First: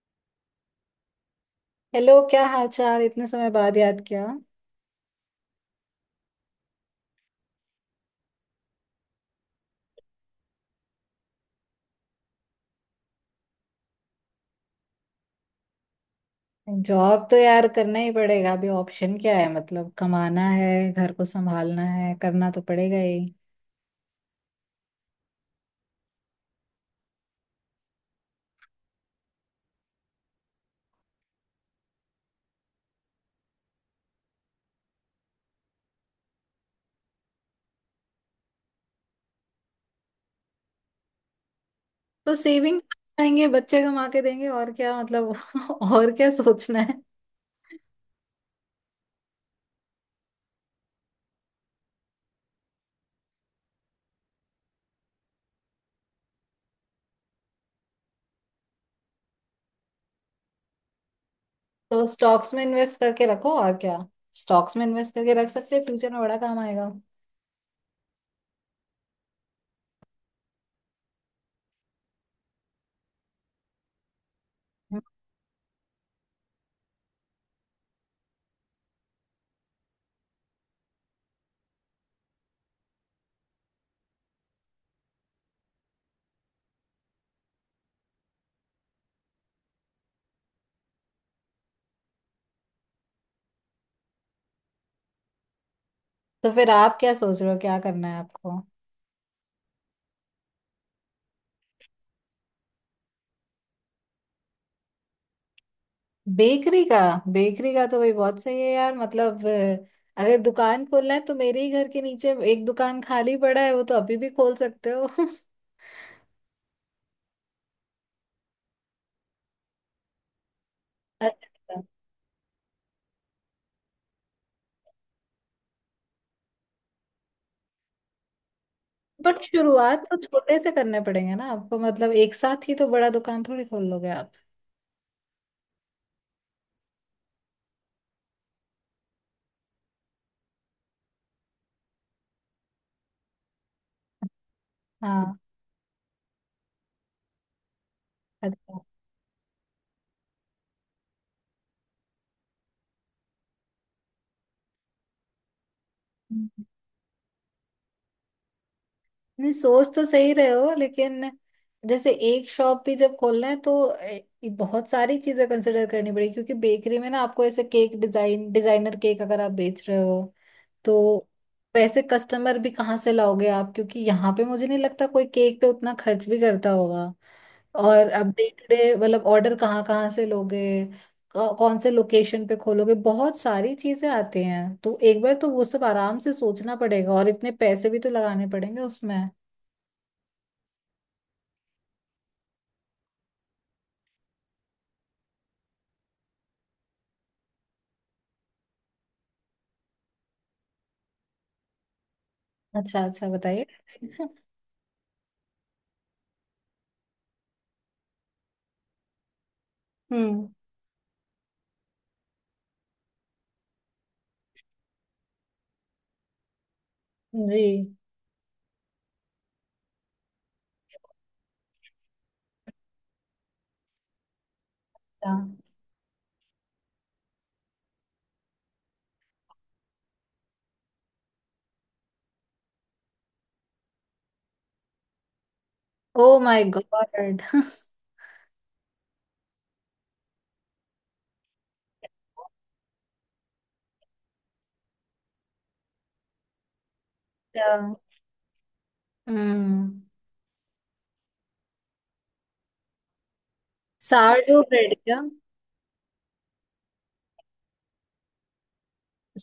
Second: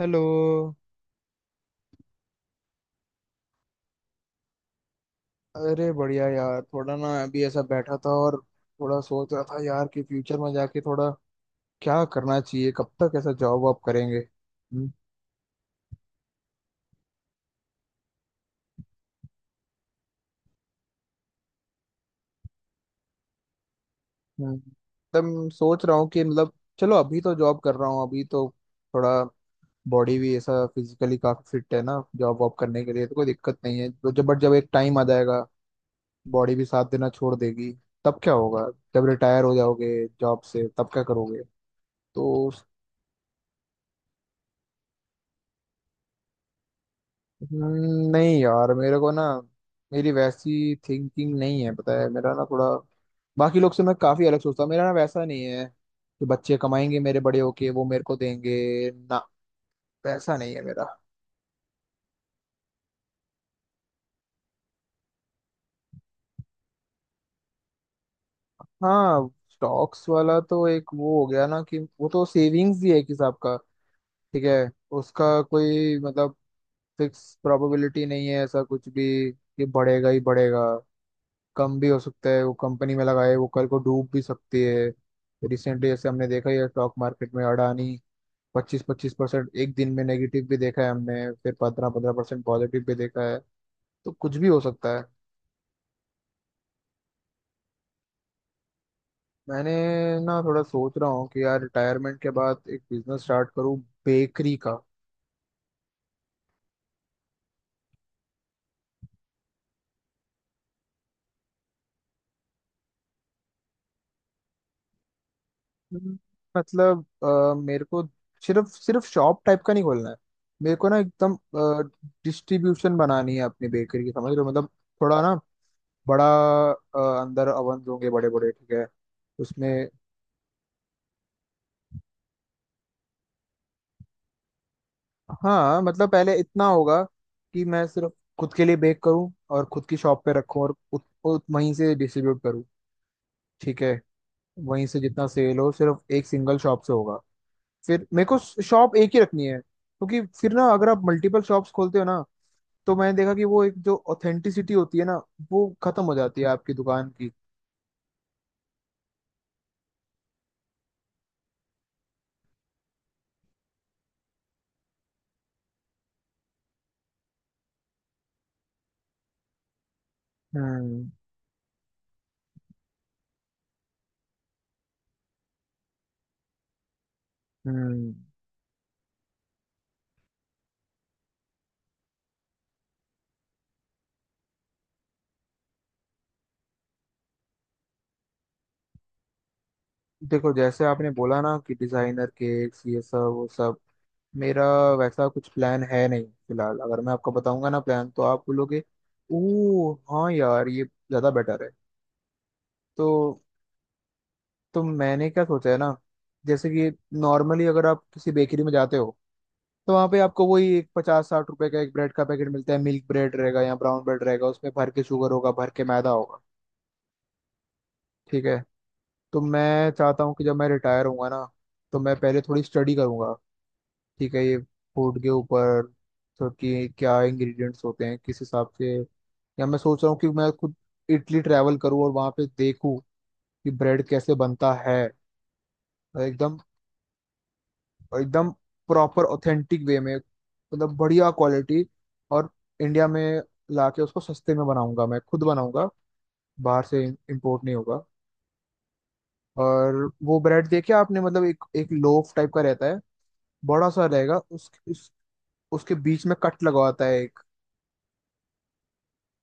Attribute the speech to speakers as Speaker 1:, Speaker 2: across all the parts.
Speaker 1: Hello.
Speaker 2: Hello. क्या हाल चाल, इतने समय बाद याद किया।
Speaker 1: अरे बढ़िया यार, थोड़ा ना अभी ऐसा बैठा था और थोड़ा सोच रहा था यार कि फ्यूचर में जाके थोड़ा क्या करना चाहिए। कब तक ऐसा जॉब वॉब करेंगे?
Speaker 2: जॉब तो यार करना ही पड़ेगा, अभी ऑप्शन क्या है? मतलब कमाना है, घर को संभालना है, करना तो पड़ेगा ही।
Speaker 1: एकदम सोच रहा हूँ कि मतलब चलो, अभी तो जॉब कर रहा हूँ। अभी तो थोड़ा बॉडी भी ऐसा फिजिकली काफी फिट है ना जॉब वॉब करने के लिए, तो कोई दिक्कत नहीं है। तो जब एक टाइम आ जाएगा, बॉडी भी साथ देना छोड़ देगी, तब क्या होगा? जब रिटायर हो जाओगे जॉब से, तब क्या करोगे?
Speaker 2: तो
Speaker 1: तो
Speaker 2: सेविंग्स आएंगे, बच्चे कमा के देंगे, और क्या मतलब। और क्या सोचना है।
Speaker 1: नहीं यार, मेरे को ना मेरी वैसी थिंकिंग नहीं है। पता है, मेरा ना थोड़ा बाकी लोग से मैं काफी अलग सोचता हूँ। मेरा ना वैसा नहीं है कि बच्चे कमाएंगे मेरे, बड़े होके वो मेरे को देंगे ना, वैसा नहीं है मेरा।
Speaker 2: तो स्टॉक्स में इन्वेस्ट करके रखो, और क्या। स्टॉक्स में इन्वेस्ट करके रख सकते हैं, फ्यूचर में बड़ा काम आएगा।
Speaker 1: हाँ, स्टॉक्स वाला तो एक वो हो गया ना कि वो तो सेविंग्स ही है एक हिसाब का। ठीक है, उसका कोई मतलब फिक्स प्रोबेबिलिटी नहीं है ऐसा कुछ भी कि बढ़ेगा ही बढ़ेगा। कम भी हो सकता है। वो कंपनी में लगाए, वो कल को डूब भी सकती है। रिसेंटली जैसे हमने देखा ही है स्टॉक मार्केट में, अडानी 25-25% एक दिन में नेगेटिव भी देखा है हमने। फिर 15-15% पॉजिटिव भी देखा है। तो कुछ भी हो सकता है।
Speaker 2: तो फिर आप क्या सोच रहे हो, क्या करना है आपको?
Speaker 1: मैंने ना थोड़ा सोच रहा हूँ कि यार रिटायरमेंट के बाद एक बिजनेस स्टार्ट करूँ, बेकरी का।
Speaker 2: बेकरी का? बेकरी का तो भाई बहुत सही है यार। मतलब अगर दुकान खोलना है तो मेरे ही घर के नीचे एक दुकान खाली पड़ा है, वो तो अभी भी खोल सकते हो।
Speaker 1: हम्म, मतलब मेरे को सिर्फ सिर्फ शॉप टाइप का नहीं खोलना है। मेरे को ना एकदम
Speaker 2: अच्छा।
Speaker 1: डिस्ट्रीब्यूशन बनानी है अपनी बेकरी की, समझ रहे हो मतलब? थोड़ा ना बड़ा, अंदर ओवन होंगे बड़े बड़े, ठीक है?
Speaker 2: बट
Speaker 1: उसमें
Speaker 2: शुरुआत तो छोटे से करने पड़ेंगे ना आपको, मतलब एक साथ ही तो बड़ा दुकान थोड़ी खोल लोगे आप।
Speaker 1: हाँ मतलब पहले इतना होगा कि मैं सिर्फ खुद के लिए बेक करूं और खुद की शॉप पे रखूं और उत, उत, वहीं से डिस्ट्रीब्यूट करूं। ठीक है, वहीं से जितना
Speaker 2: हाँ।
Speaker 1: सेल हो सिर्फ एक सिंगल शॉप से होगा। फिर मेरे को
Speaker 2: अच्छा।
Speaker 1: शॉप एक ही रखनी है क्योंकि फिर ना अगर आप मल्टीपल शॉप्स खोलते हो ना, तो मैंने देखा कि वो एक जो ऑथेंटिसिटी होती है ना, वो खत्म हो जाती है आपकी दुकान की।
Speaker 2: नहीं, सोच तो सही रहे हो, लेकिन जैसे एक शॉप भी जब खोलना है तो ए, बहुत सारी चीजें कंसिडर करनी पड़ेगी। क्योंकि बेकरी में ना आपको ऐसे केक डिजाइन, डिजाइनर केक अगर आप बेच रहे हो,
Speaker 1: हम्म
Speaker 2: तो वैसे कस्टमर भी कहाँ से लाओगे आप? क्योंकि यहाँ पे मुझे नहीं लगता कोई केक पे उतना खर्च भी करता होगा। और
Speaker 1: हम्म।
Speaker 2: अब डे टू डे मतलब ऑर्डर कहाँ कहाँ से लोगे? क- कौन से लोकेशन पे खोलोगे? बहुत सारी चीजें आती हैं, तो एक बार तो वो सब आराम से सोचना पड़ेगा, और इतने पैसे भी तो लगाने पड़ेंगे उसमें।
Speaker 1: देखो, जैसे आपने बोला ना कि डिजाइनर केक्स ये सब वो सब, मेरा वैसा कुछ प्लान है नहीं फिलहाल। अगर मैं आपको बताऊंगा ना प्लान, तो आप बोलोगे, ओ हाँ यार, ये ज्यादा बेटर है।
Speaker 2: अच्छा अच्छा,
Speaker 1: तो
Speaker 2: बताइए।
Speaker 1: तो मैंने क्या सोचा है ना, जैसे कि नॉर्मली अगर आप किसी बेकरी में जाते हो, तो वहाँ पे आपको
Speaker 2: हम्म।
Speaker 1: वही एक 50-60 रुपए का एक ब्रेड का पैकेट मिलता है। मिल्क ब्रेड रहेगा या ब्राउन ब्रेड रहेगा, उसमें भर के शुगर होगा, भर के मैदा होगा।
Speaker 2: जी।
Speaker 1: ठीक है, तो मैं चाहता हूँ कि जब मैं रिटायर होऊंगा ना, तो मैं पहले थोड़ी स्टडी करूंगा, ठीक है? ये फूड के
Speaker 2: हाँ।
Speaker 1: ऊपर। तो कि क्या इंग्रेडिएंट्स होते हैं किस हिसाब से। या मैं सोच रहा हूँ कि मैं खुद इटली ट्रैवल करूँ और वहाँ पे देखूँ कि ब्रेड कैसे बनता है। और
Speaker 2: ओ
Speaker 1: एकदम
Speaker 2: माय गॉड।
Speaker 1: एकदम प्रॉपर ऑथेंटिक वे में, मतलब बढ़िया क्वालिटी। और इंडिया में लाके उसको सस्ते में बनाऊंगा। मैं खुद बनाऊंगा, बाहर से इम्पोर्ट
Speaker 2: क्या?
Speaker 1: नहीं होगा। और
Speaker 2: हम्म।
Speaker 1: वो ब्रेड देखिए आपने, मतलब एक एक लोफ टाइप का रहता है, बड़ा सा रहेगा
Speaker 2: सावरडो ब्रेड
Speaker 1: उस
Speaker 2: क्या?
Speaker 1: उसके बीच में कट लगवाता है।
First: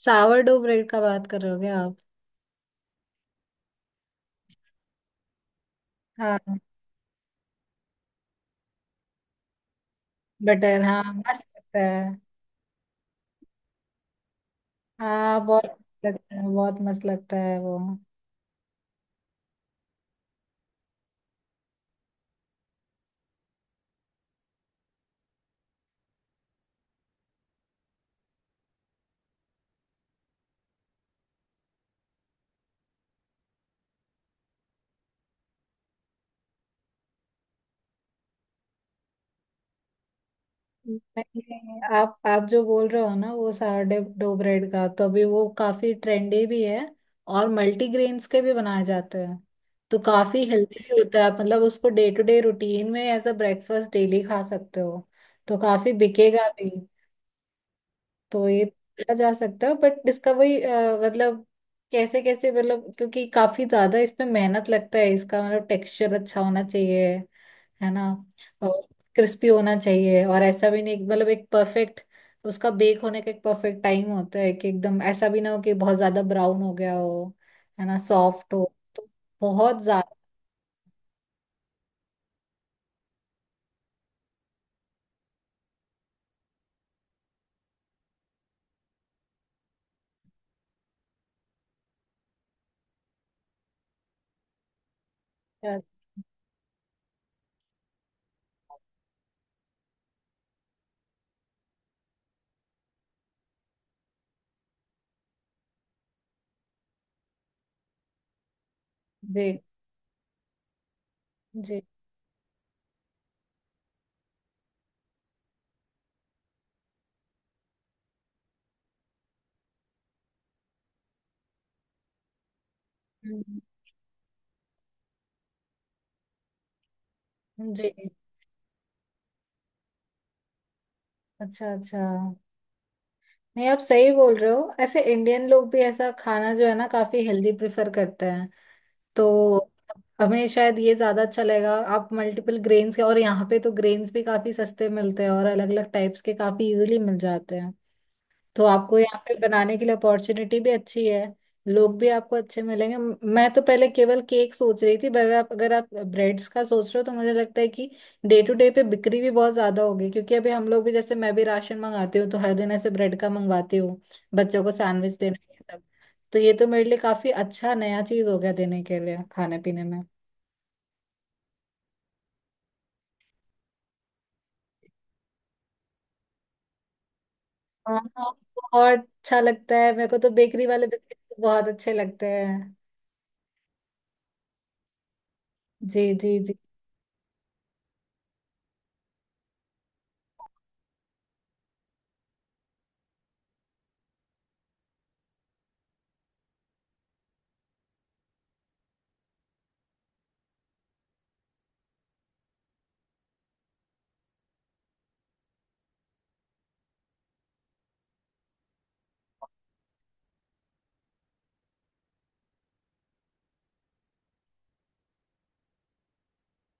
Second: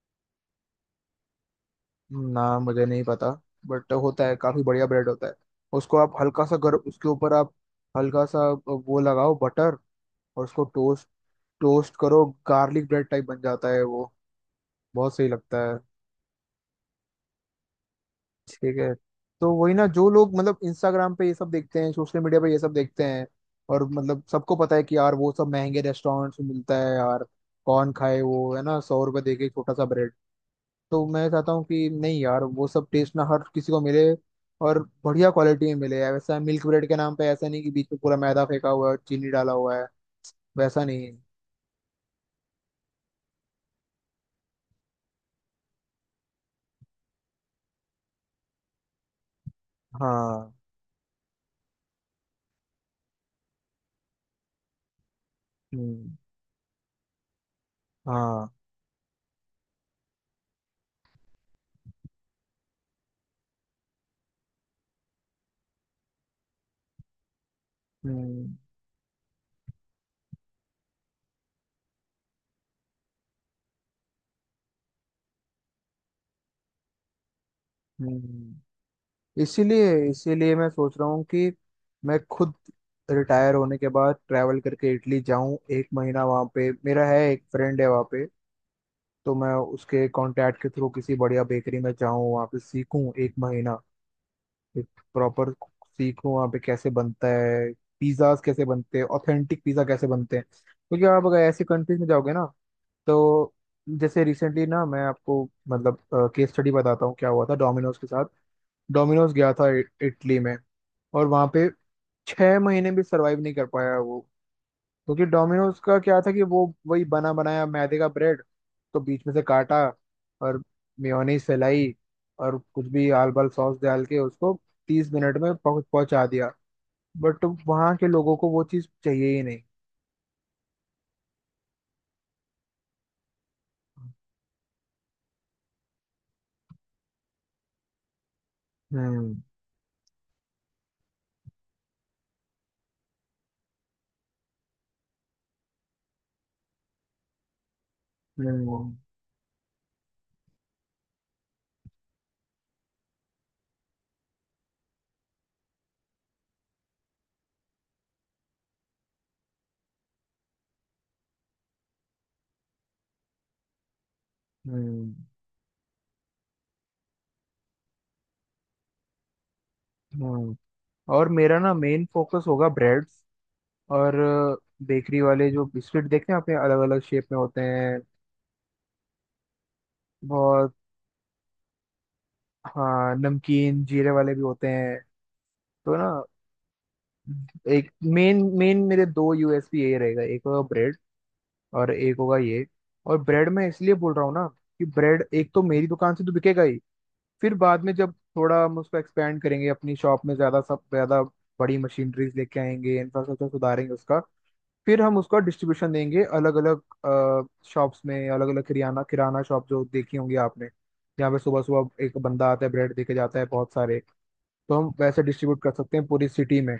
Speaker 2: सावरडो ब्रेड का बात कर रहे हो क्या आप?
Speaker 1: ना मुझे नहीं पता, बट होता है काफी बढ़िया ब्रेड होता है। उसको आप हल्का सा
Speaker 2: हाँ।
Speaker 1: गर्म, उसके ऊपर आप हल्का सा वो लगाओ बटर, और उसको
Speaker 2: बटर हाँ,
Speaker 1: टोस्ट,
Speaker 2: मस्त लगता
Speaker 1: टोस्ट करो,
Speaker 2: है।
Speaker 1: गार्लिक ब्रेड टाइप बन जाता है वो। बहुत सही
Speaker 2: हाँ
Speaker 1: लगता
Speaker 2: बहुत।
Speaker 1: है।
Speaker 2: मस्त लगता है, बहुत मस्त लगता है वो।
Speaker 1: ठीक है, तो वही ना जो लोग मतलब इंस्टाग्राम पे ये सब देखते हैं, सोशल मीडिया पे ये सब देखते हैं, और मतलब सबको पता है कि यार वो सब महंगे रेस्टोरेंट्स में मिलता है यार, कौन खाए वो है ना, 100 रुपए दे के एक छोटा सा ब्रेड। तो मैं चाहता हूँ कि नहीं यार, वो सब टेस्ट ना हर किसी को मिले और बढ़िया क्वालिटी में मिले यार। वैसा मिल्क ब्रेड के नाम पे ऐसा नहीं कि बीच में पूरा मैदा फेंका हुआ है और चीनी डाला हुआ है। वैसा नहीं है।
Speaker 2: नहीं, आप जो बोल रहे हो ना, वो सारडे डो ब्रेड का तो अभी वो काफी ट्रेंडी भी है। और मल्टीग्रेन्स के भी बनाए जाते हैं। तो काफी
Speaker 1: हाँ।
Speaker 2: हेल्दी भी होता है, मतलब उसको डे टू डे रूटीन में एज अ ब्रेकफास्ट डेली खा सकते हो। तो काफी
Speaker 1: हम्म।
Speaker 2: बिकेगा भी।
Speaker 1: हाँ।
Speaker 2: तो ये किया जा सकता है, बट इसका वही मतलब कैसे कैसे मतलब, क्योंकि काफी ज्यादा इस पे मेहनत लगता है। इसका मतलब टेक्सचर अच्छा होना चाहिए, है ना।
Speaker 1: हम्म
Speaker 2: और क्रिस्पी होना चाहिए, और ऐसा भी नहीं मतलब एक परफेक्ट। उसका बेक होने का एक परफेक्ट टाइम होता है, कि एकदम ऐसा भी ना हो कि बहुत ज्यादा ब्राउन हो गया हो। है ना, सॉफ्ट हो
Speaker 1: हम्म।
Speaker 2: तो बहुत
Speaker 1: इसीलिए
Speaker 2: ज्यादा।
Speaker 1: इसीलिए मैं सोच रहा हूँ कि मैं खुद रिटायर होने के बाद ट्रैवल करके इटली जाऊं, एक महीना वहाँ पे। मेरा है एक फ्रेंड है वहाँ पे, तो मैं उसके कांटेक्ट के थ्रू किसी बढ़िया बेकरी में जाऊं, वहाँ पे सीखूं एक महीना, एक प्रॉपर सीखो वहाँ पे कैसे बनता है, पिज्ज़ाज कैसे बनते हैं, ऑथेंटिक पिज़्ज़ा कैसे बनते हैं, क्योंकि आप अगर ऐसी कंट्रीज में जाओगे ना। तो जैसे रिसेंटली ना, मैं आपको मतलब केस स्टडी बताता हूँ क्या हुआ था डोमिनोज के साथ। डोमिनोज गया
Speaker 2: जी
Speaker 1: था इटली में, और वहाँ पे
Speaker 2: जी।
Speaker 1: 6 महीने भी सरवाइव नहीं कर पाया वो, क्योंकि डोमिनोज का क्या था कि वो वही बना बनाया मैदे का ब्रेड, तो बीच में से काटा और मेयोनीज फैलाई और कुछ भी आल बाल
Speaker 2: हम्म,
Speaker 1: सॉस डाल के उसको 30 मिनट में पहुंचा दिया। बट
Speaker 2: जी।
Speaker 1: वहाँ के लोगों को वो चीज़ चाहिए ही नहीं।
Speaker 2: अच्छा अच्छा। नहीं, आप सही बोल रहे हो, ऐसे इंडियन लोग भी ऐसा खाना जो है ना काफी हेल्दी प्रेफर करते हैं। तो
Speaker 1: हम्म
Speaker 2: हमें शायद ये ज्यादा अच्छा लगेगा। आप मल्टीपल ग्रेन्स के, और यहाँ पे तो ग्रेन्स भी काफी सस्ते मिलते हैं, और अलग अलग टाइप्स के काफी इजीली मिल जाते हैं। तो
Speaker 1: हम्म
Speaker 2: आपको यहाँ पे बनाने के लिए अपॉर्चुनिटी भी अच्छी है। लोग भी आपको अच्छे मिलेंगे। म- मैं तो पहले केवल केक सोच रही थी, पर आप अगर आप ब्रेड्स का सोच रहे हो, तो मुझे लगता है कि डे टू डे पे बिक्री भी बहुत ज्यादा होगी। क्योंकि अभी हम लोग भी, जैसे मैं भी राशन मंगाती हूँ, तो हर दिन ऐसे ब्रेड का मंगवाती हूँ। बच्चों को
Speaker 1: हम्म।
Speaker 2: सैंडविच देना ये सब। तो ये तो मेरे लिए काफी अच्छा नया चीज हो गया देने के लिए खाने पीने में।
Speaker 1: हम्म। और मेरा ना मेन फोकस होगा ब्रेड्स, और बेकरी वाले जो बिस्किट देखते हैं अपने अलग अलग शेप में होते हैं।
Speaker 2: हाँ हाँ, बहुत अच्छा लगता है मेरे को तो। बेकरी
Speaker 1: बहुत।
Speaker 2: वाले बिस्किट बहुत अच्छे लगते हैं।
Speaker 1: हाँ, नमकीन जीरे वाले भी होते हैं। तो
Speaker 2: जी
Speaker 1: ना
Speaker 2: जी जी।
Speaker 1: एक, मेन मेन मेरे दो यूएसपी यही रहेगा, एक होगा ब्रेड और एक होगा ये। और ब्रेड मैं इसलिए बोल रहा हूँ ना कि ब्रेड एक तो मेरी दुकान से तो बिकेगा ही, फिर बाद में जब थोड़ा हम उसको एक्सपेंड करेंगे अपनी शॉप में ज्यादा, सब ज्यादा बड़ी मशीनरीज लेके आएंगे, इंफ्रास्ट्रक्चर सुधारेंगे उसका, फिर हम उसका डिस्ट्रीब्यूशन देंगे अलग अलग शॉप्स में, अलग अलग किराना किराना शॉप जो देखी होंगी आपने, जहाँ पे सुबह सुबह एक बंदा आता है ब्रेड देके जाता है बहुत सारे, तो हम वैसे डिस्ट्रीब्यूट कर सकते हैं पूरी सिटी में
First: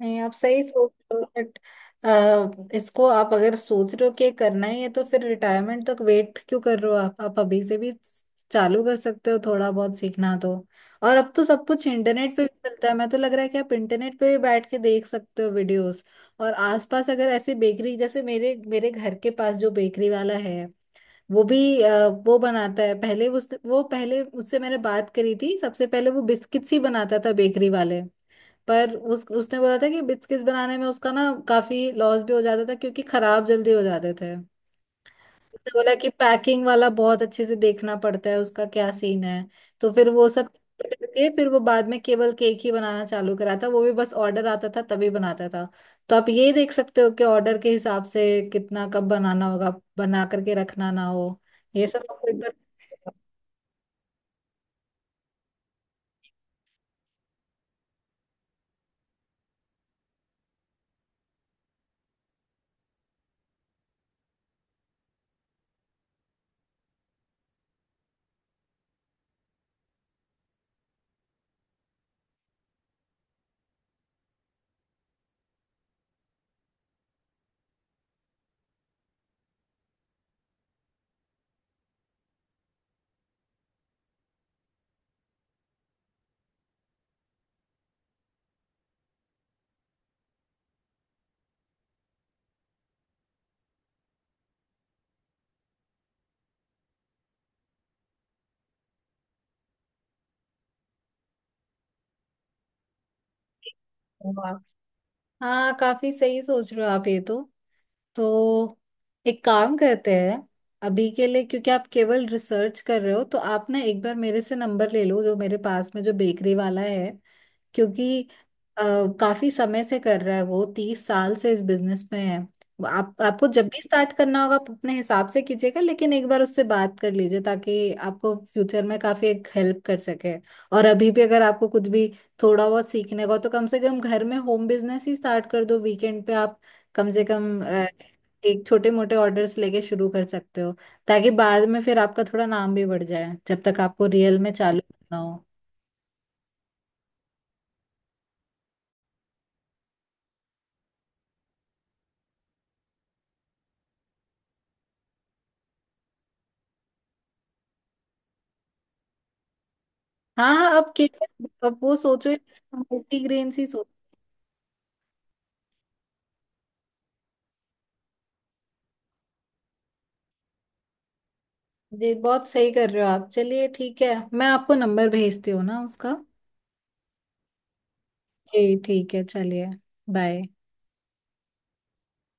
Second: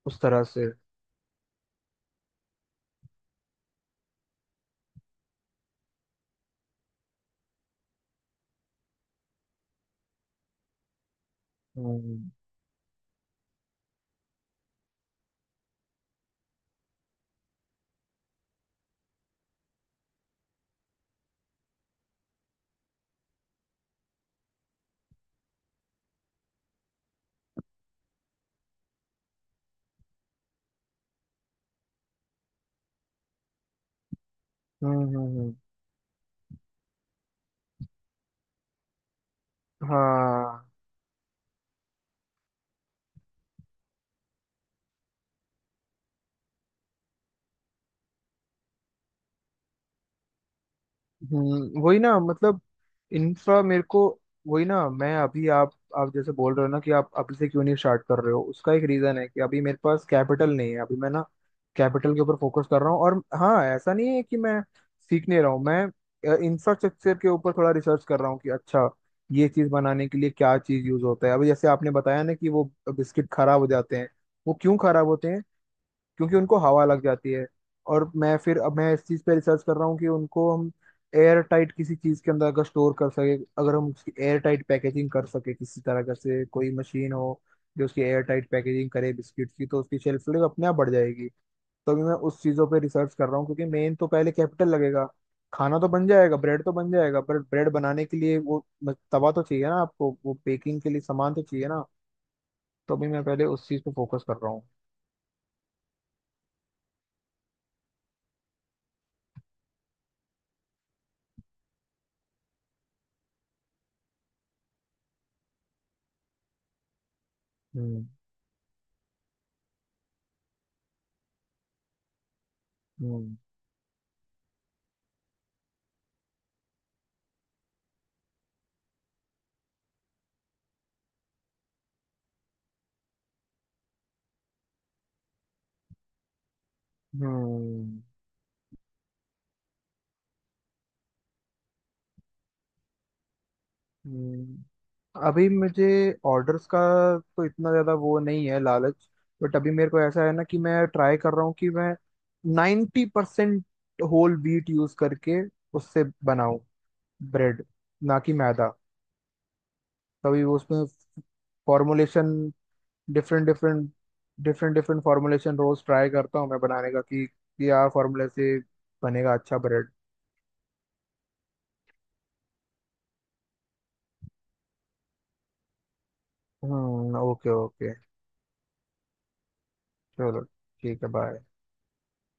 Speaker 2: नहीं,
Speaker 1: उस
Speaker 2: आप
Speaker 1: तरह
Speaker 2: सही
Speaker 1: से।
Speaker 2: सोच रहे हो, बट इसको आप अगर सोच रहे हो कि करना ही है, तो फिर रिटायरमेंट तक वेट क्यों कर रहे हो? आप अभी से भी चालू कर सकते हो, थोड़ा बहुत सीखना तो। और अब तो सब कुछ
Speaker 1: हम्म,
Speaker 2: इंटरनेट पे भी मिलता है। मैं तो लग रहा है कि आप इंटरनेट पे भी बैठ के देख सकते हो वीडियोस। और आसपास अगर ऐसी बेकरी, जैसे मेरे मेरे घर के पास जो बेकरी वाला है, वो भी वो बनाता है, पहले उस वो पहले उससे मैंने बात करी थी, सबसे पहले वो बिस्किट्स ही बनाता था, बेकरी वाले। पर उस उसने बोला था कि बिस्किट्स बनाने में उसका ना काफी लॉस भी हो जाता था, क्योंकि खराब जल्दी हो जाते थे।
Speaker 1: हम्म हम्म हम्म,
Speaker 2: तो बोला कि पैकिंग वाला बहुत अच्छे से देखना पड़ता है, उसका क्या सीन है। तो फिर वो सब
Speaker 1: हाँ
Speaker 2: करके फिर वो बाद में केवल केक ही बनाना चालू करा था, वो भी बस ऑर्डर आता था तभी बनाता था। तो आप ये देख सकते हो कि ऑर्डर के हिसाब से कितना कब बनाना होगा, बना करके रखना ना हो।
Speaker 1: हम्म।
Speaker 2: ये
Speaker 1: वही
Speaker 2: सब
Speaker 1: ना
Speaker 2: आप एक
Speaker 1: मतलब इंफ्रा मेरे को वही ना मैं अभी आप जैसे बोल रहे हो ना कि आप अभी से क्यों नहीं स्टार्ट कर रहे हो, उसका एक रीजन है कि अभी मेरे पास कैपिटल नहीं है। अभी मैं ना कैपिटल के ऊपर फोकस कर रहा हूँ। और हाँ, ऐसा नहीं है कि मैं सीख नहीं रहा हूँ। मैं इंफ्रास्ट्रक्चर के ऊपर थोड़ा रिसर्च कर रहा हूँ कि अच्छा, ये चीज बनाने के लिए क्या चीज यूज होता है। अभी जैसे आपने बताया ना कि वो बिस्किट खराब हो जाते हैं, वो क्यों खराब होते हैं क्योंकि उनको हवा लग जाती है। और मैं फिर अब मैं इस चीज़ पे रिसर्च कर रहा हूँ कि उनको हम एयर टाइट किसी चीज़ के अंदर अगर स्टोर कर सके, अगर हम उसकी एयर टाइट पैकेजिंग कर सके किसी तरह का से, कोई मशीन हो जो उसकी एयर टाइट पैकेजिंग करे बिस्किट की, तो उसकी शेल्फ लाइफ अपने आप बढ़ जाएगी। तो अभी मैं उस चीज़ों पे रिसर्च कर रहा हूँ क्योंकि मेन तो पहले कैपिटल लगेगा। खाना तो बन जाएगा, ब्रेड तो बन जाएगा, पर ब्रेड बनाने के लिए वो तवा तो चाहिए ना आपको, वो बेकिंग के लिए सामान तो चाहिए ना। तो अभी मैं पहले उस चीज़ पे फोकस कर रहा
Speaker 2: बार-
Speaker 1: हूँ।
Speaker 2: हाँ काफी सही सोच रहे हो आप ये तो। तो एक काम करते हैं, अभी के लिए क्योंकि आप केवल रिसर्च कर रहे हो, तो आप ना एक बार मेरे से नंबर ले लो, जो मेरे पास में जो बेकरी वाला है।
Speaker 1: हम्म
Speaker 2: क्योंकि अ, काफी समय से कर रहा है वो, 30 साल से इस बिजनेस में है। वो आप
Speaker 1: हम्म
Speaker 2: आपको जब भी स्टार्ट करना होगा आप अपने हिसाब से कीजिएगा, लेकिन एक बार उससे बात कर लीजिए, ताकि आपको फ्यूचर में काफी एक हेल्प कर सके। और अभी भी अगर आपको कुछ भी थोड़ा बहुत सीखने को, तो कम से कम घर में होम बिजनेस ही स्टार्ट कर दो, वीकेंड पे आप। कम से कम
Speaker 1: हम्म।
Speaker 2: एक छोटे मोटे ऑर्डर्स लेके शुरू कर सकते हो, ताकि बाद में फिर आपका थोड़ा नाम भी बढ़ जाए, जब तक आपको रियल में
Speaker 1: हम्म,
Speaker 2: चालू करना हो।
Speaker 1: अभी मुझे ऑर्डर्स का तो इतना ज़्यादा वो नहीं है लालच। बट अभी मेरे को ऐसा है ना कि मैं ट्राई कर रहा हूँ कि मैं 90% होल व्हीट यूज़ करके उससे बनाऊँ ब्रेड, ना कि मैदा, तभी वो
Speaker 2: हाँ हाँ।
Speaker 1: उसमें
Speaker 2: अब के अब वो
Speaker 1: फॉर्मुलेशन
Speaker 2: सोचो,
Speaker 1: डिफरेंट
Speaker 2: मल्टीग्रेन ही सोचो।
Speaker 1: डिफरेंट डिफरेंट डिफरेंट फॉर्मुलेशन रोज़ ट्राई करता हूँ मैं बनाने का कि यार फॉर्मूले से बनेगा अच्छा ब्रेड।
Speaker 2: जी, बहुत सही कर रहे हो आप। चलिए ठीक है, मैं आपको नंबर भेजती हूँ ना उसका।
Speaker 1: हम्म, ओके ओके,
Speaker 2: जी ठीक है, चलिए।
Speaker 1: चलो
Speaker 2: बाय।
Speaker 1: ठीक है, बाय।